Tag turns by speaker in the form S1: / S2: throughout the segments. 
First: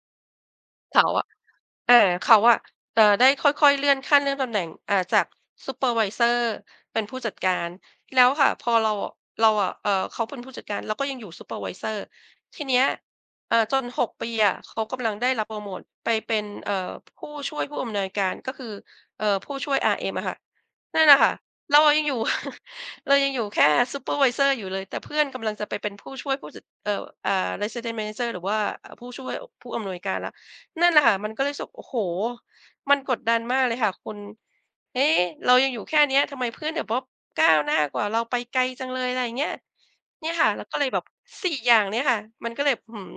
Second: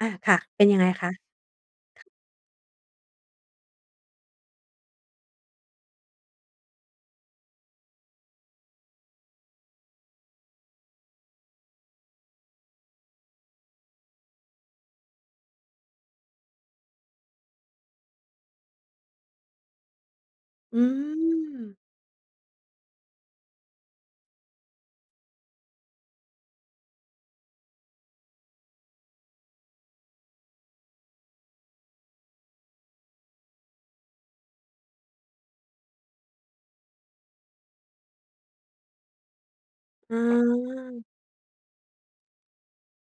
S1: อา ค่ะ เป็นยังไง
S2: เข
S1: ค
S2: า
S1: ะ?
S2: อะ เอ่อ เขาอะ เออ ได้ค่อย ๆ เลื่อนขั้น เลื่อนตำแหน่ง อ่า จากซูเปอร์ไวเซอร์ เป็นผู้จัดการ แล้วค่ะ พอเรา เราอะ เอ่อ เขาเป็นผู้จัดการ เราก็ยังอยู่ซูเปอร์ไวเซอร์ ทีเนี้ย อ่า จน 6 ปีอะ เขากำลังได้รับโพรโมตไปเป็น เอ่อ ผู้ช่วยผู้อำนวยการก็คือ เอ่อ ผู้ช่วย RM อะค่ะ
S1: อื
S2: นั่นน่ะค่ะ เ
S1: ม
S2: รายังอยู่ เรายังอยู่แค่ซูเปอร์ไวเซอร์อยู่เลย แต่เพื่อนกำลังจะไปเป็นผู้ช่วยผู้จัด เอ่อ อ่า Resident Manager หรือว่าผู้ช่วย ผู้อำนวยการแล้ว นั่นแหละค่ะ มันก็เลยรู้สึก โอ้โฮ มันกดดันมากเลยค่ะคุณ เอ๊ะ เรายังอยู่แค่เนี้ย ทำไมเพื่อนเดี๋ยว บ ก้าวหน้ากว่าเราไปไกลจังเลย อะไรอย่างเงี้ย
S1: อ
S2: เนี่ยค่ะ เราก็เลยแบ
S1: า
S2: บ 4 อย่างเนี่ยค่ะ มันก็เลยแบบ หือ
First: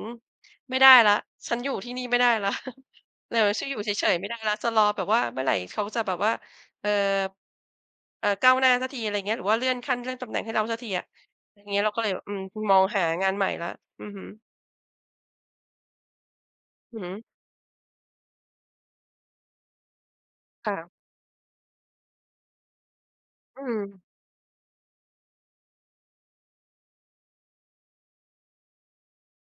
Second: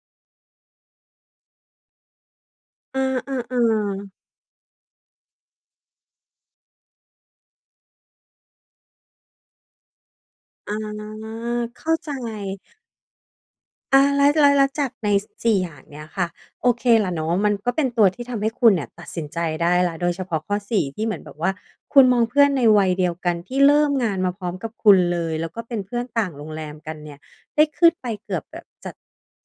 S2: ไม่ได้แล้ว ฉันอยู่ที่นี่ไม่ได้แล้ว
S1: อื
S2: เออ ฉันอ
S1: อ
S2: ยู่เฉ
S1: ๆ ๆ
S2: ย ๆ ไม่ได้แล้ว จะรอแบบว่าเมื่อไหร่เขาจะแบบว่า เอ่อ เอ่อ ก้าวหน้าสักที อะไรอย่างเงี้ย หรือว่าเลื่อนขั้น เลื่อนตำแหน่งให้เรา
S1: อา
S2: สักทีอะ อย่างเง
S1: เ
S2: ี้
S1: ข
S2: ย เร
S1: ้
S2: า
S1: า
S2: ก็เ
S1: ใ
S2: ล
S1: จ
S2: ยแบบ อืม มองหางานใหม่แล้ว
S1: อ
S2: อ
S1: า
S2: ือฮ
S1: แล
S2: ึ
S1: ้ว แล้วจากใน 4 อย่างเนี้ยค่ะ โอเค
S2: อือ
S1: ล
S2: ฮ
S1: ่ะ
S2: ึ
S1: เนาะ มันก็เป็นตัวที่ทำให้คุณเนี่ยตัดสินใจได้แล้ว โดยเฉพาะข้อ
S2: ค่
S1: 4
S2: ะ
S1: ที่เหมือนแบบว่าคุณมองเพื่อนในวัยเดียวกันที่
S2: อื
S1: เริ่ม
S2: ม
S1: งานมาพร้อมกับคุณเลย แล้วก็เป็นเพื่อนต่างโรงแรมกันเนี่ย ได้ขึ้นไปเกือบแบบจะ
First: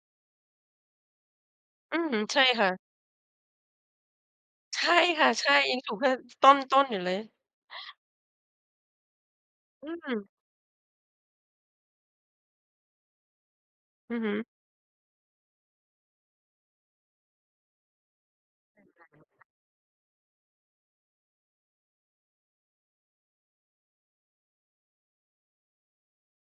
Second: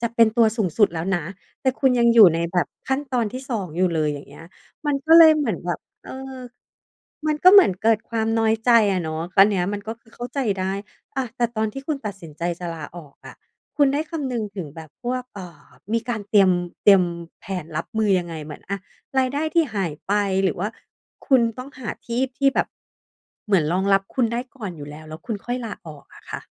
S1: จะเป็นตัวสูงสุดแล้วนะ แต่คุณ
S2: อื
S1: ยัง
S2: ม
S1: อยู่
S2: ใ
S1: ใ
S2: ช
S1: น
S2: ่
S1: แบ
S2: ค
S1: บ
S2: ่ะ
S1: ขั้นตอนที่ 2 อยู่เลย อย่างเงี้ย
S2: ใช
S1: มั
S2: ่
S1: นก็
S2: ค
S1: เล
S2: ่ะ
S1: ยเ
S2: ใ
S1: ห
S2: ช
S1: มื
S2: ่
S1: อนแบ
S2: ยั
S1: บ
S2: งอยู่แค
S1: เอ
S2: ่
S1: อ
S2: ต้น ๆ อยู่เลย
S1: มันก็เหมือนเกิดความน้อยใจอะเนาะ อันเนี้ย
S2: อื
S1: ก็คือเข้
S2: ม
S1: าใจได้ อา แต่ตอนที่คุณตัดสินใจจะลาออกอะ คุณได้
S2: อ
S1: ค
S2: ือฮ
S1: ำ
S2: ึ
S1: นึงถึงแบบพวก เอ่อ มีการ เตรียม เตรียมแผนรับมือยังไง? เหมือน อ่า รายได้ที่หายไป หรือว่าคุณต้องหาที่ที่แบบ เหมือนรองรับคุณได้ก่อนอยู่แล้ว แล้วคุณค่อยลาออกอะค่ะ